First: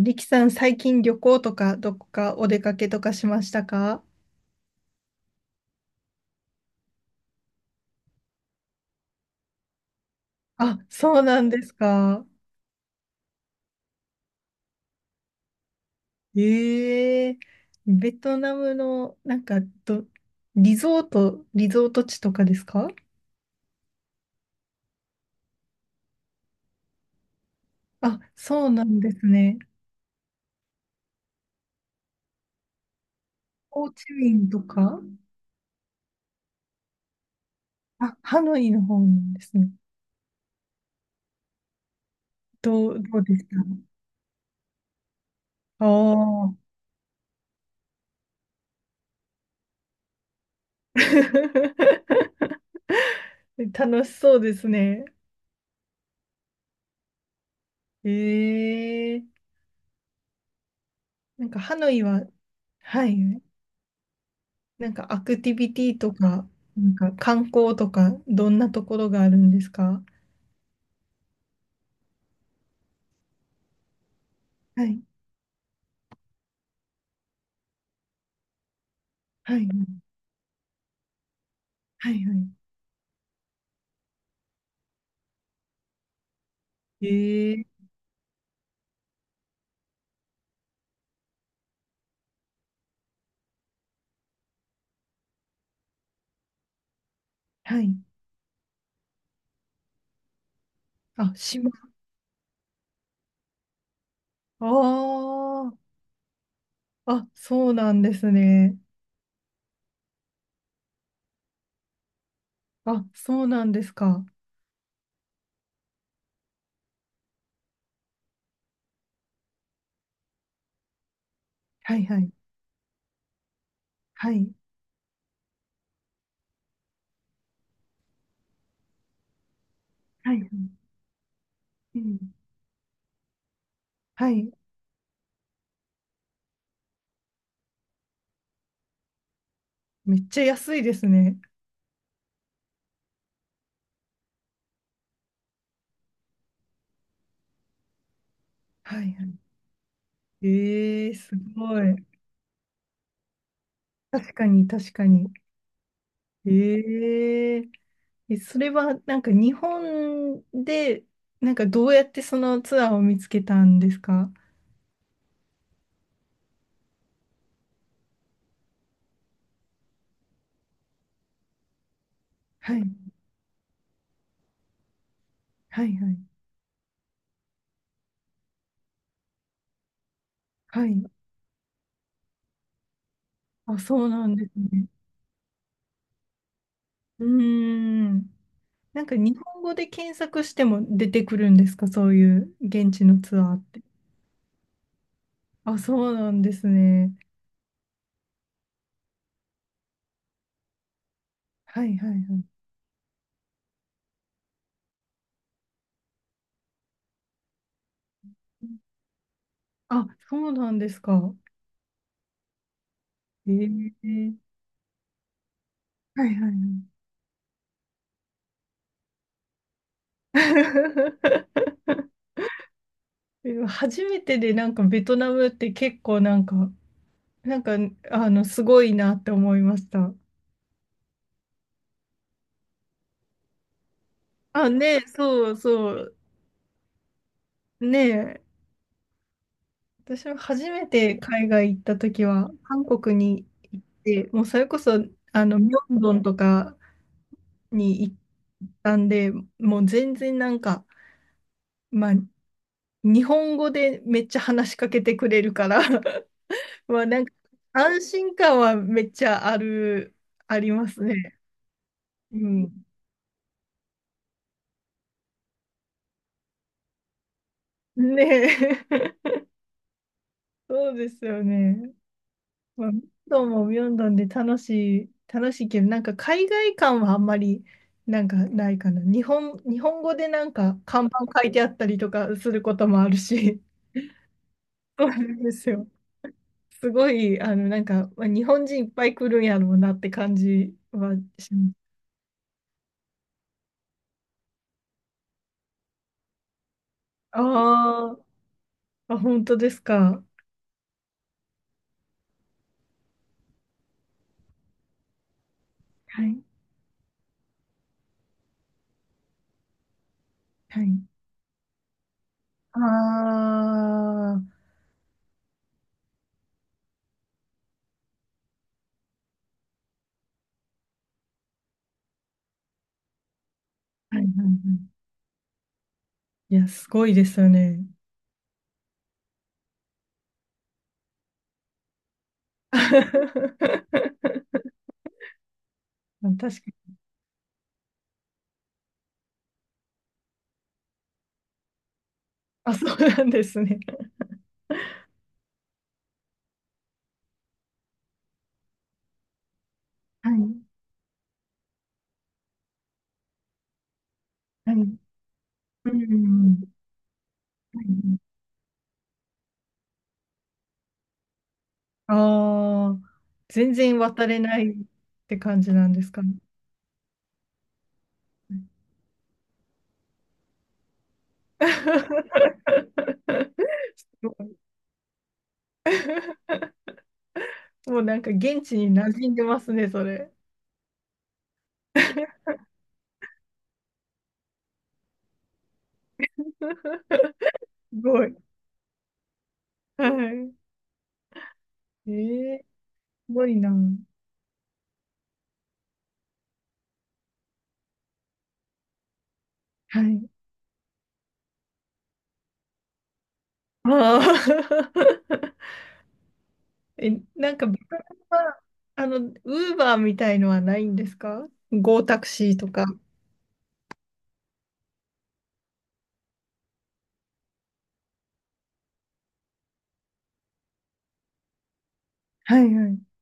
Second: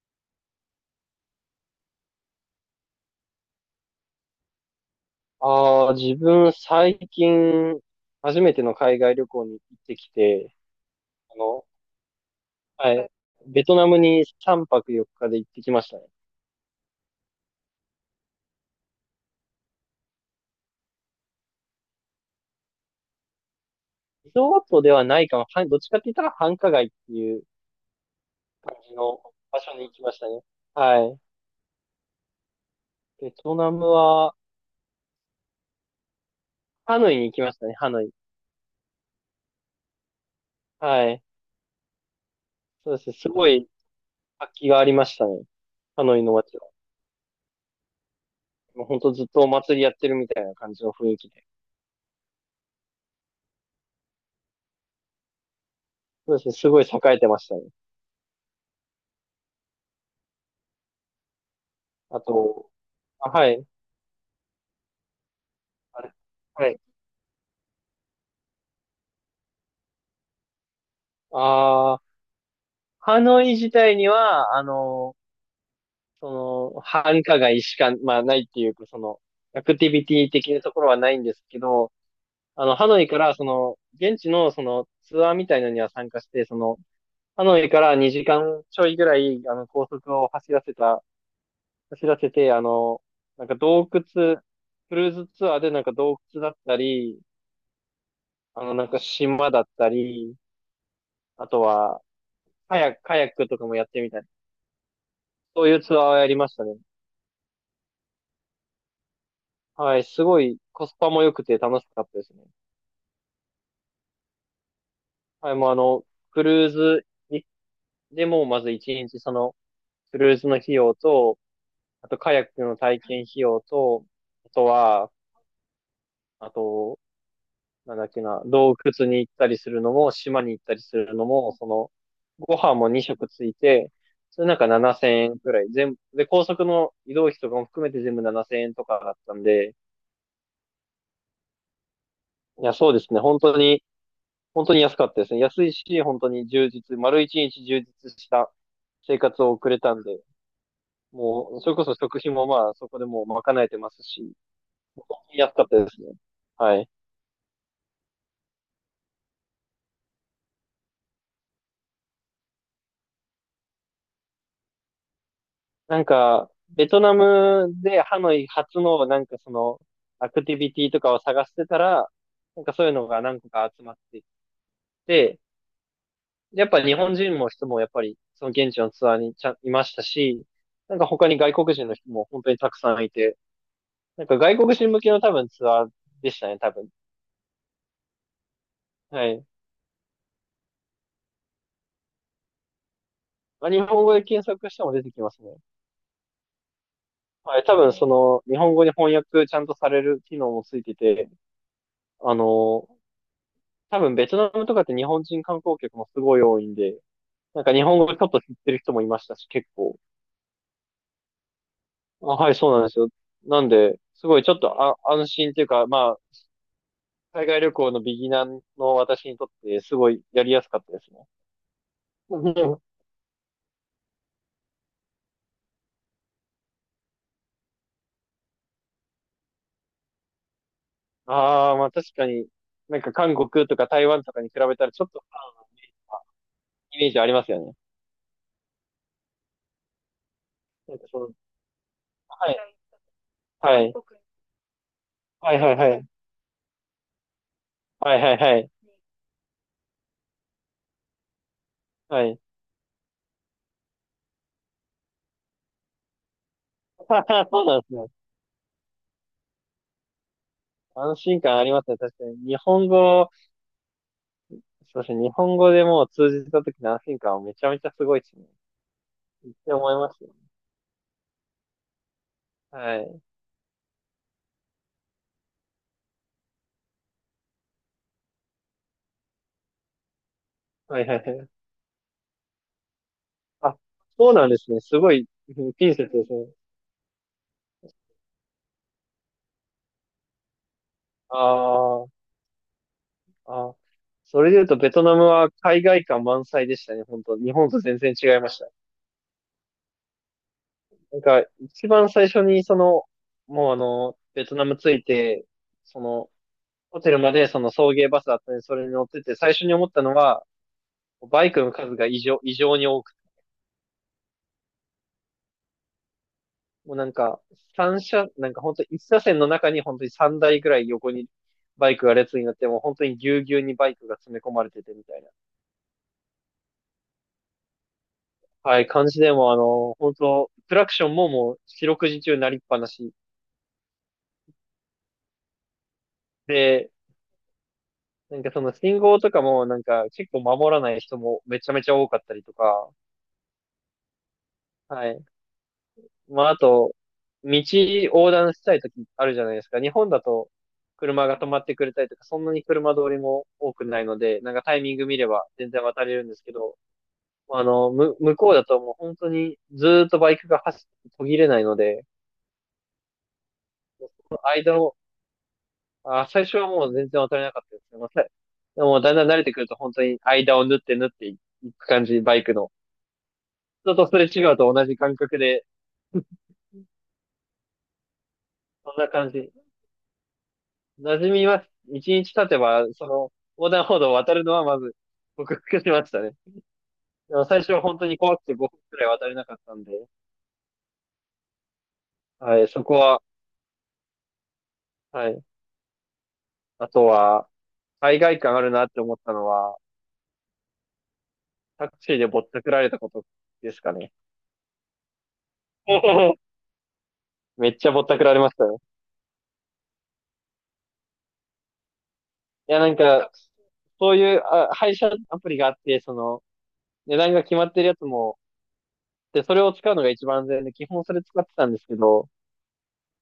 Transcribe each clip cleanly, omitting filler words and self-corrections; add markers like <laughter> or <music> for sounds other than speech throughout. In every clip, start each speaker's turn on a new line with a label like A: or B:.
A: リキさん、最近旅行とか、どこかお出かけとかしましたか？
B: ああ、自分最近、初めての海外旅行に行ってきて、
A: あ、そう
B: あ
A: なんで
B: の、
A: すか。
B: はい、ベトナムに3泊4日で行ってきましたね。
A: ええ。ベトナムの、なんか、ど、リゾート地とかですか？
B: リゾートではないかも。はい、どっちかって言ったら繁華街っていう
A: あ、そう
B: 感
A: な
B: じ
A: んで
B: の
A: すね。
B: 場所に行きましたね。はい。ベトナム
A: ホーチミ
B: は、
A: ンとか？
B: ハノイに行きましたね、ハノイ。
A: あ、ハノイの方なんですね。
B: はい。
A: ど
B: そう
A: う、
B: です。
A: どう
B: す
A: でし
B: ご
A: た
B: い活気がありましたね。
A: あ
B: ハノイの
A: あ
B: 街
A: ー。
B: は。もうほんとずっとお祭りやってるみたいな感じの雰囲気で。
A: <laughs> 楽しそうですね。
B: そうですね。すごい栄えてましたね。
A: ええ。なんかハノイ
B: あ
A: は、
B: と、
A: は
B: あ、
A: い、
B: はい。
A: なんかアクティビティ
B: あ
A: と
B: れ。
A: か、
B: はい。
A: なんか観光とか、どんなところがあるんですか？
B: ああ、ハノイ自体には、
A: はい、
B: そ繁華街しか、まあないっていうか、
A: は
B: ア
A: い、
B: クティビティ的なところはないんですけど、
A: はい、は
B: ハノイから、現地の、ツアーみたいなのには参加して、
A: い。
B: ハノイか
A: ええ。
B: ら2時間ちょいぐらい、高速を走らせて、なんか洞窟、クルーズツアーでなんか洞窟だったり、
A: はい。
B: なんか島だったり、
A: あ、
B: あと
A: 島。
B: は、カヤックとかもやってみたり、
A: あ
B: そういうツアーをやりましたね。
A: あ、あ、そうなんですね。
B: はい、すごいコスパも良くて楽しかったですね。
A: あ、そうなんですか。
B: はい、もうクルーズにでもまず一日クルーズの費用と、
A: はい、
B: あと
A: はい、
B: カヤックの体験費用と、
A: は
B: あ
A: い、
B: とは、あと、なんだっけな、洞窟に行ったりするのも、
A: はい、
B: 島
A: は
B: に行ったり
A: い。
B: するのも、
A: うん。
B: ご飯も2食ついて、
A: は
B: それ
A: い。
B: なんか7000円くらい、全部、で、高速の移動費とかも含めて全部7000円とかだったんで、
A: めっちゃ安いですね。
B: いや、そうですね、本当に本当に安かったですね。安いし、本当に丸一日充実した
A: はい、
B: 生
A: は
B: 活を送れたんで、
A: い。ええ、す
B: もう、それ
A: ご
B: こそ
A: い。
B: 食費もまあ、そこでもう賄えてますし、
A: 確かに、確か
B: 本
A: に。
B: 当に安かったですね。はい。
A: ええ。え、それはなんか日本で、なんかどうやってそのツアーを見つけたんですか？
B: なんか、ベトナムでハノイ初のなんかアクティビティとかを探してたら、なんか
A: は
B: そう
A: い、
B: いうのが何個か集まってきて、
A: はい、はい。
B: やっぱ日本人も人もやっぱりその現地のツアーにちゃんいましたし、
A: は
B: なん
A: い。
B: か他に外国人の人も本当にたくさんいて、
A: あ、そう
B: な
A: な
B: ん
A: ん
B: か
A: です
B: 外国
A: ね。
B: 人向けの多分ツアーでしたね、多分。
A: うーん。なんか
B: は
A: 日
B: い。
A: 本語で検索しても出てくるんですか、そういう現地のツアーっ
B: まあ、日
A: て。
B: 本語で検索しても出てきますね。
A: あ、そうなんですね。
B: はい、多分日本語に翻訳ちゃんとされる機能もついてて、
A: はい、はい、は
B: あ
A: い。
B: の多分ベトナムとかって日本人観光客もすごい多いんで、なんか日本語ちょっと知ってる人もいましたし、結構。
A: あ、そうなんですか。
B: あ、はい、そうなんですよ。
A: え
B: なんで、す
A: ー、
B: ごいちょっと安心というか、まあ、
A: はいはいはい。
B: 海外旅行のビギナーの私にとって、すごいやりやすかったですね。<laughs>
A: <laughs> 初めてでなんかベトナムって結構なんか、なんか、すごいなって思いました。
B: ああ、まあ確かに、なんか韓国とか台湾とかに比
A: あ、
B: べたら
A: ねえ、
B: ちょっと
A: そうそう、
B: イメージありますよね。
A: ねえ、私も初め
B: なんか
A: て
B: その、
A: 海外行った時は、
B: はい
A: 韓国に
B: は
A: 行っ
B: い
A: て、もうそれこそ、
B: はい
A: ミ
B: はいはい
A: ョ
B: は
A: ン
B: い
A: ドンとかに行っ
B: はいはい
A: たんで、もう全然なんか、まあ、
B: はい。
A: 日本語でめっちゃ話しかけてくれるから、<laughs> まあ、
B: <laughs>
A: なんか、
B: そうなんです
A: 安
B: ね。
A: 心感はめっちゃある、あります
B: 安
A: ね。
B: 心感ありますね。確か
A: う
B: に。日
A: ん。
B: 本語、そうですね。日本語でもう通じた時の安心感はめちゃめちゃすごい
A: ね
B: ですね。
A: え、
B: って思いますよ。
A: <laughs> そうですよね。まあ
B: は
A: ミョン
B: い。
A: ドンもミョンドンで楽しいけど、なんか海外感はあんまりなんかないかな。日本語でなんか
B: は
A: 看
B: いは
A: 板
B: いは
A: 書
B: い。
A: いてあったりとかすることもあるし、
B: あ、そうなんですね。す
A: そう
B: ご
A: な
B: い、
A: んで
B: う
A: す
B: ん
A: よ。
B: ピンセットですね。
A: すごい、なんか、まあ、日本人いっぱい来るんやろうなって感じは
B: あ
A: します。
B: ーあー。それで言うと、ベトナムは海外感満載でしたね。本当日本と全然
A: あ
B: 違いました。
A: ー。あ、本当ですか。
B: なんか、一番最初に、その、もうあの、ベトナム着いて、そ
A: は
B: の、
A: い、
B: ホテルまでその送迎バスだったんで、それに乗ってて、最初に思ったのは、
A: はい。
B: バイクの数が異常
A: あ
B: に多くて、
A: あ、は
B: もうなんか、なんか本当一車線の中に本当に三台ぐらい横にバイクが列になって、もう本当にぎゅうぎゅうにバイクが
A: いはいは
B: 詰め込まれて
A: い。
B: てみたいな。
A: いや、すごいですよね。
B: はい、感じでもう本当クラクションももう四六時中鳴りっ
A: <laughs>
B: ぱなし。
A: 確か
B: で、
A: に。
B: なんかその信号とかもなんか結構守らない人もめちゃめちゃ多かったりと
A: あ、そ
B: か、
A: うなんですね。
B: はい。まああと、道横断したい時あるじゃないですか。日本だ
A: は
B: と
A: い。
B: 車が止まってくれたりとか、そんなに車通りも多くないので、なんか
A: は
B: タ
A: い。
B: イミング見れば全然
A: う
B: 渡れるんですけ
A: ん。
B: ど、まあ
A: は
B: の、む、
A: い。
B: 向こうだともう本当にずーっとバイクが走って途切れないので、
A: ああ、全然渡
B: そ
A: れ
B: の
A: ない
B: 間
A: っ
B: の、
A: て感じなんですか
B: あ、
A: ね。
B: 最初はもう全然渡れなかったですけど、まあさでもだんだん慣れてくると本当に間を縫って縫っていく感じ、バイクの。人とす
A: <laughs>
B: れ
A: も
B: 違うと同じ感覚で、
A: う、もうなんか現地に
B: そんな
A: 馴染
B: 感
A: んで
B: じ。
A: ますね、それ。
B: 馴染みます。一日経てば、横断歩道を渡るのはまず、克服しましたね。
A: <laughs> す
B: でも最初は本当に
A: ごい。
B: 怖くて5分くらい渡れなかったんで、
A: はい。え
B: は
A: え、
B: い、そこは、
A: すごいな。
B: はい。あとは、海外感あるなって思ったのは、
A: はい。
B: タクシーでぼったくられたことですかね。
A: ああ。
B: <laughs>
A: <laughs> え、なんか
B: めっ
A: ベト
B: ちゃ
A: ナ
B: ぼったくられ
A: ム
B: まし
A: は、
B: たよ。
A: あの、ウーバーみたいのはないんですか、ゴータクシーと
B: いや、
A: か。
B: なんか、そういう配車アプリがあって、値段が決まってるやつも、で、それを使うのが一番安全で、基本それ使ってたんですけど、
A: はいはい。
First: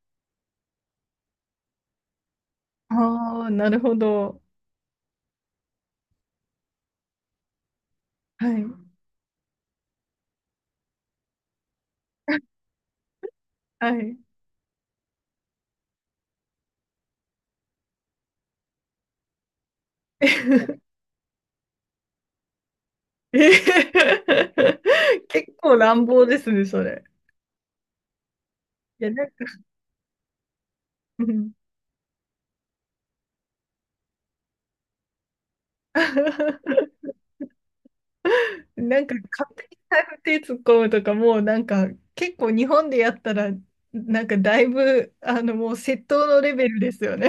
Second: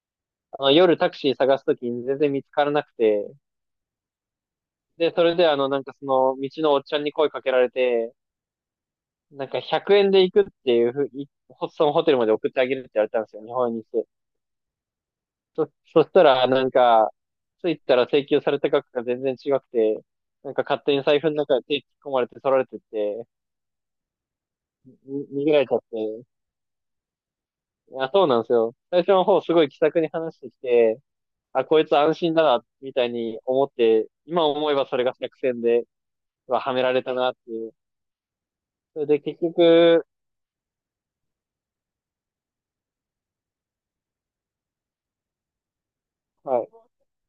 B: 夜タクシー探すときに全然見つからなくて、
A: ああ、なるほど。
B: で、それで道のおっちゃんに声かけられて、
A: はい。
B: なんか100円で行くっていうふう、そのホテルまで送ってあげるって言われたんですよ、日本円にし
A: は
B: て。
A: い。
B: そしたら、なんか、着いたら請求された額が全然違くて、
A: <laughs> え
B: なんか勝手に財布の中で手突っ込まれて取られてって、
A: ー。
B: に
A: <laughs>
B: 逃げ
A: 結
B: られち
A: 構
B: ゃっ
A: 乱
B: て。
A: 暴ですね、それ。
B: あ、そうなんですよ。最
A: い
B: 初
A: や、
B: の
A: なん
B: 方
A: か、
B: すごい気さくに話してきて、
A: うん。
B: あ、こいつ安心だな、みたいに思って、今思えばそれが作戦で、うわはめら
A: <laughs>
B: れたなっていう。そ
A: な
B: れ
A: んか
B: で結
A: 勝手に財
B: 局、
A: 布手突っ込むとか、もうなんか、結構日本でやったら、なんかだいぶ、もう窃盗のレ
B: は
A: ベ
B: い。
A: ルですよね。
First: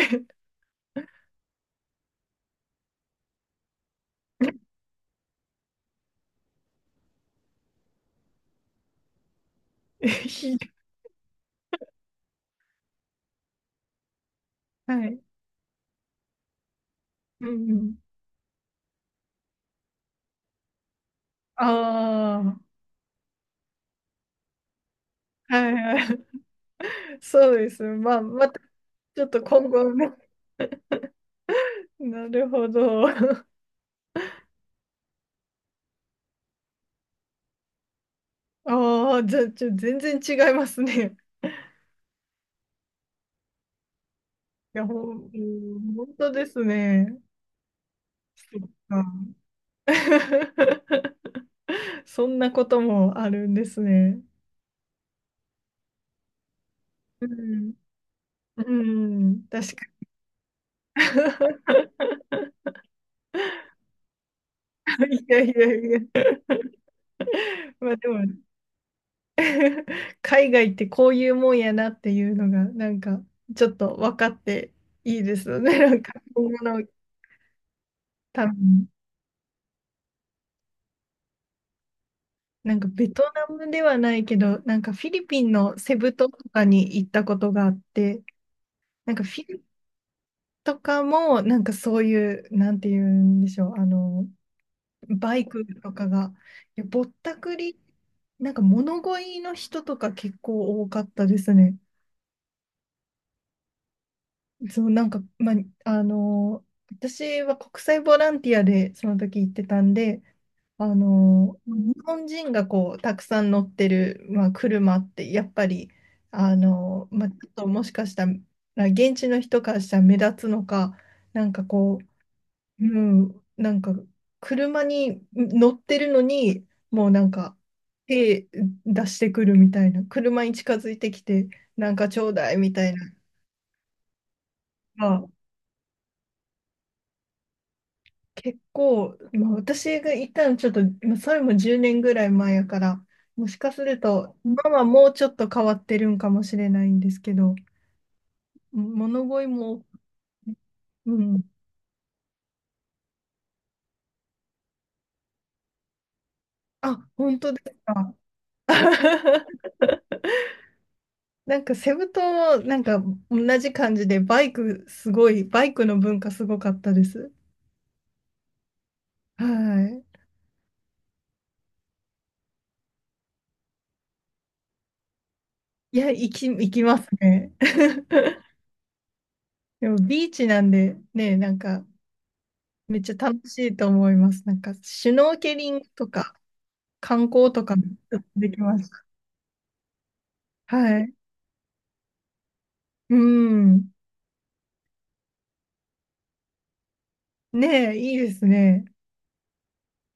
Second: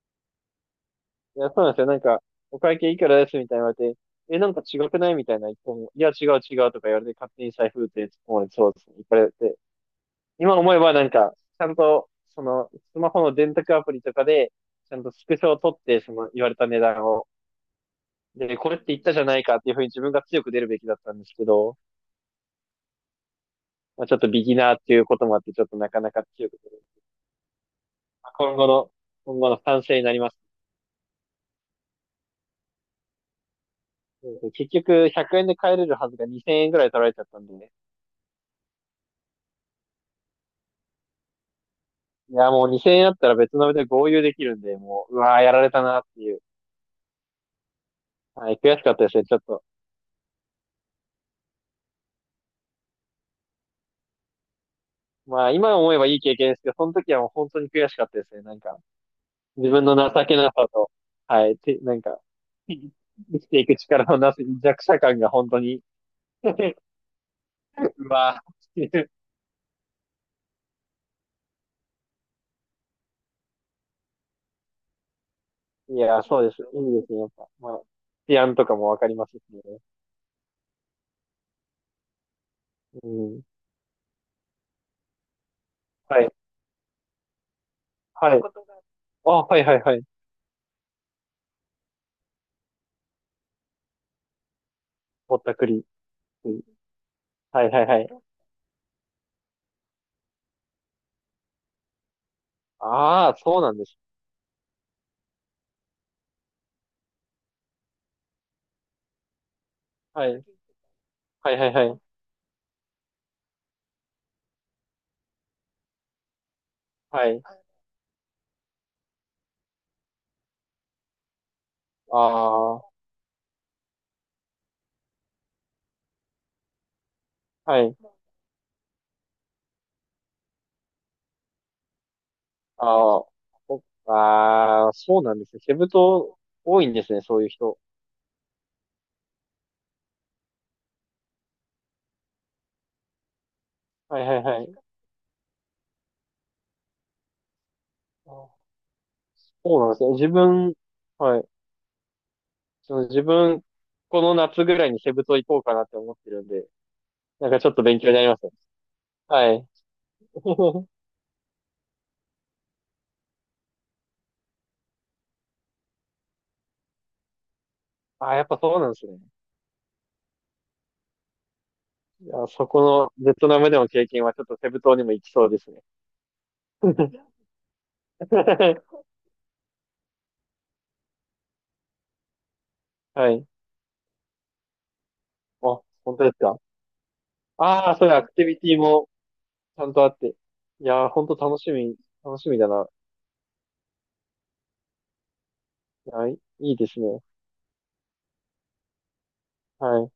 B: いや、そうなんですよ。なんか、お会計いくらですみたいな言われて、え、なんか違くないみたいな言っても、いや、違う違うとか言われて、勝手に財布って突っ込まれて、そうですね。いっぱいやって。
A: <laughs>
B: 今
A: ひどい。
B: 思えばなんか、ちゃんと、スマホの電卓アプリとかで、ちゃん
A: は
B: と
A: い。
B: スクショを取って、言われた値段を、
A: うんうん。
B: で、これって言ったじゃないかっていうふうに自分が強く出るべきだったんですけど、
A: あ
B: まあ、ちょっとビギナーっていうこともあって、
A: あ、
B: ちょっ
A: はい
B: となかな
A: は
B: か
A: い。
B: 強く出る。
A: そうです。まあ、
B: まあ、
A: また、ちょっ
B: 今
A: と
B: 後の
A: 今
B: 賛
A: 後
B: 成に
A: ね。
B: なります。
A: <laughs> なるほど。<laughs>
B: そうそう結局、100円で帰れるはずが2000円ぐらい取られちゃったんでね。
A: ああ、じゃあ、ちょ、全然違いますね。
B: いや、もう2000円あったら別の部で合流できるんで、
A: いや、ほ
B: もう、う
A: ん、う
B: わー、やられた
A: ん、
B: なっ
A: 本
B: て
A: 当
B: いう。
A: ですね。
B: は
A: そ
B: い、
A: っ
B: 悔しかったですね、ちょっと。
A: か。 <laughs> そんなこともあるんですね。
B: まあ、今思えばいい経験ですけど、その時はも
A: う
B: う本当に
A: ん、
B: 悔しかったですね。なん
A: う
B: か、
A: ん、
B: 自
A: 確か
B: 分の情けなさと、
A: に。
B: はい、て、なんか、<laughs>
A: <laughs>
B: 生きていく力のなす弱者感
A: い
B: が
A: やい
B: 本当
A: や
B: に、
A: いや。
B: <laughs> う
A: まあでも、
B: わーっていう。
A: <laughs> 海外ってこういうもんやなっていうのが、なんか、ちょっと分かっていいですよね。<laughs> な
B: い
A: んか、
B: や、そう
A: 今
B: で
A: 後
B: す。い
A: の
B: いですね、やっぱ。まあ、治
A: 多
B: 安とか
A: 分、
B: もわかりますしね。
A: なんか
B: う
A: ベト
B: ん。
A: ナムではないけど、なんかフィリピンのセブ
B: は
A: 島
B: い、
A: とかに行ったことがあって、
B: はい。
A: なんか
B: あ、
A: フィ
B: は
A: リ
B: い、はい、はい。
A: とかも、なんかそういう、なんて言うんでしょう、バ
B: ぼっ
A: イ
B: たく
A: ク
B: り。
A: とかが、いや、ぼったく
B: はい
A: り、
B: はいはい。
A: なんか物乞いの人とか結構多かったですね。
B: ああ、そうなんです。
A: そう、なんか、まあ、あの、私は国際ボランティアでその時行ってたんで、
B: はい。はいはいは
A: 日
B: い。
A: 本人がこう、たくさん乗ってる、まあ、車って、やっぱり、ま
B: は
A: あ、ち
B: い。
A: ょっともしかしたら、現地の人からしたら目立つのか、なんかこ
B: あ
A: う、う
B: あ、
A: ん、なんか、車に乗ってるのに、もうなんか、
B: はい。
A: 手出してくるみたいな、車に近づいてきて、なんかちょうだいみたいな、
B: ああ、
A: ま
B: そう
A: あ、
B: なんですね。セブ島多いんですね、そういう人。
A: 結構、まあ、私がいたのちょっと、まあそれも10年ぐらい前やから、もしかする
B: はいは
A: と、
B: いは
A: 今
B: い。
A: はもうちょっと変わってるんかもしれないんですけど、
B: あー
A: 物乞い
B: そう
A: も、
B: なんですね。自分、
A: う
B: は
A: ん、
B: い。その自分、この夏ぐらいにセブ島行こうかなって思ってるんで、
A: あ、本
B: なん
A: 当
B: か
A: で
B: ちょっ
A: す
B: と勉強
A: か。
B: になりますね。は
A: <laughs>
B: い。<laughs>
A: なんかセブ島もなんか同じ感じでバイクすごい、バイクの文化すごかったです。
B: ああ、やっぱそうなんですね。
A: は
B: いや、そこのベトナムでの経験はちょっとセブ島にも行きそうですね。
A: い。いや、行きますね。<laughs>
B: <laughs>
A: でもビーチなんでね、なんかめっちゃ
B: はい。
A: 楽しいと思います。なんかシュノーケリン
B: あ、
A: グと
B: 本当で
A: か
B: すか。
A: 観光とか
B: ああ、そういうアクティ
A: でき
B: ビテ
A: ま
B: ィ
A: した。
B: もちゃんとあって。い
A: は
B: やー、
A: い。
B: ほんと楽しみだな。
A: うん。
B: いやいいですね。
A: ねえ、いいですね。
B: はい。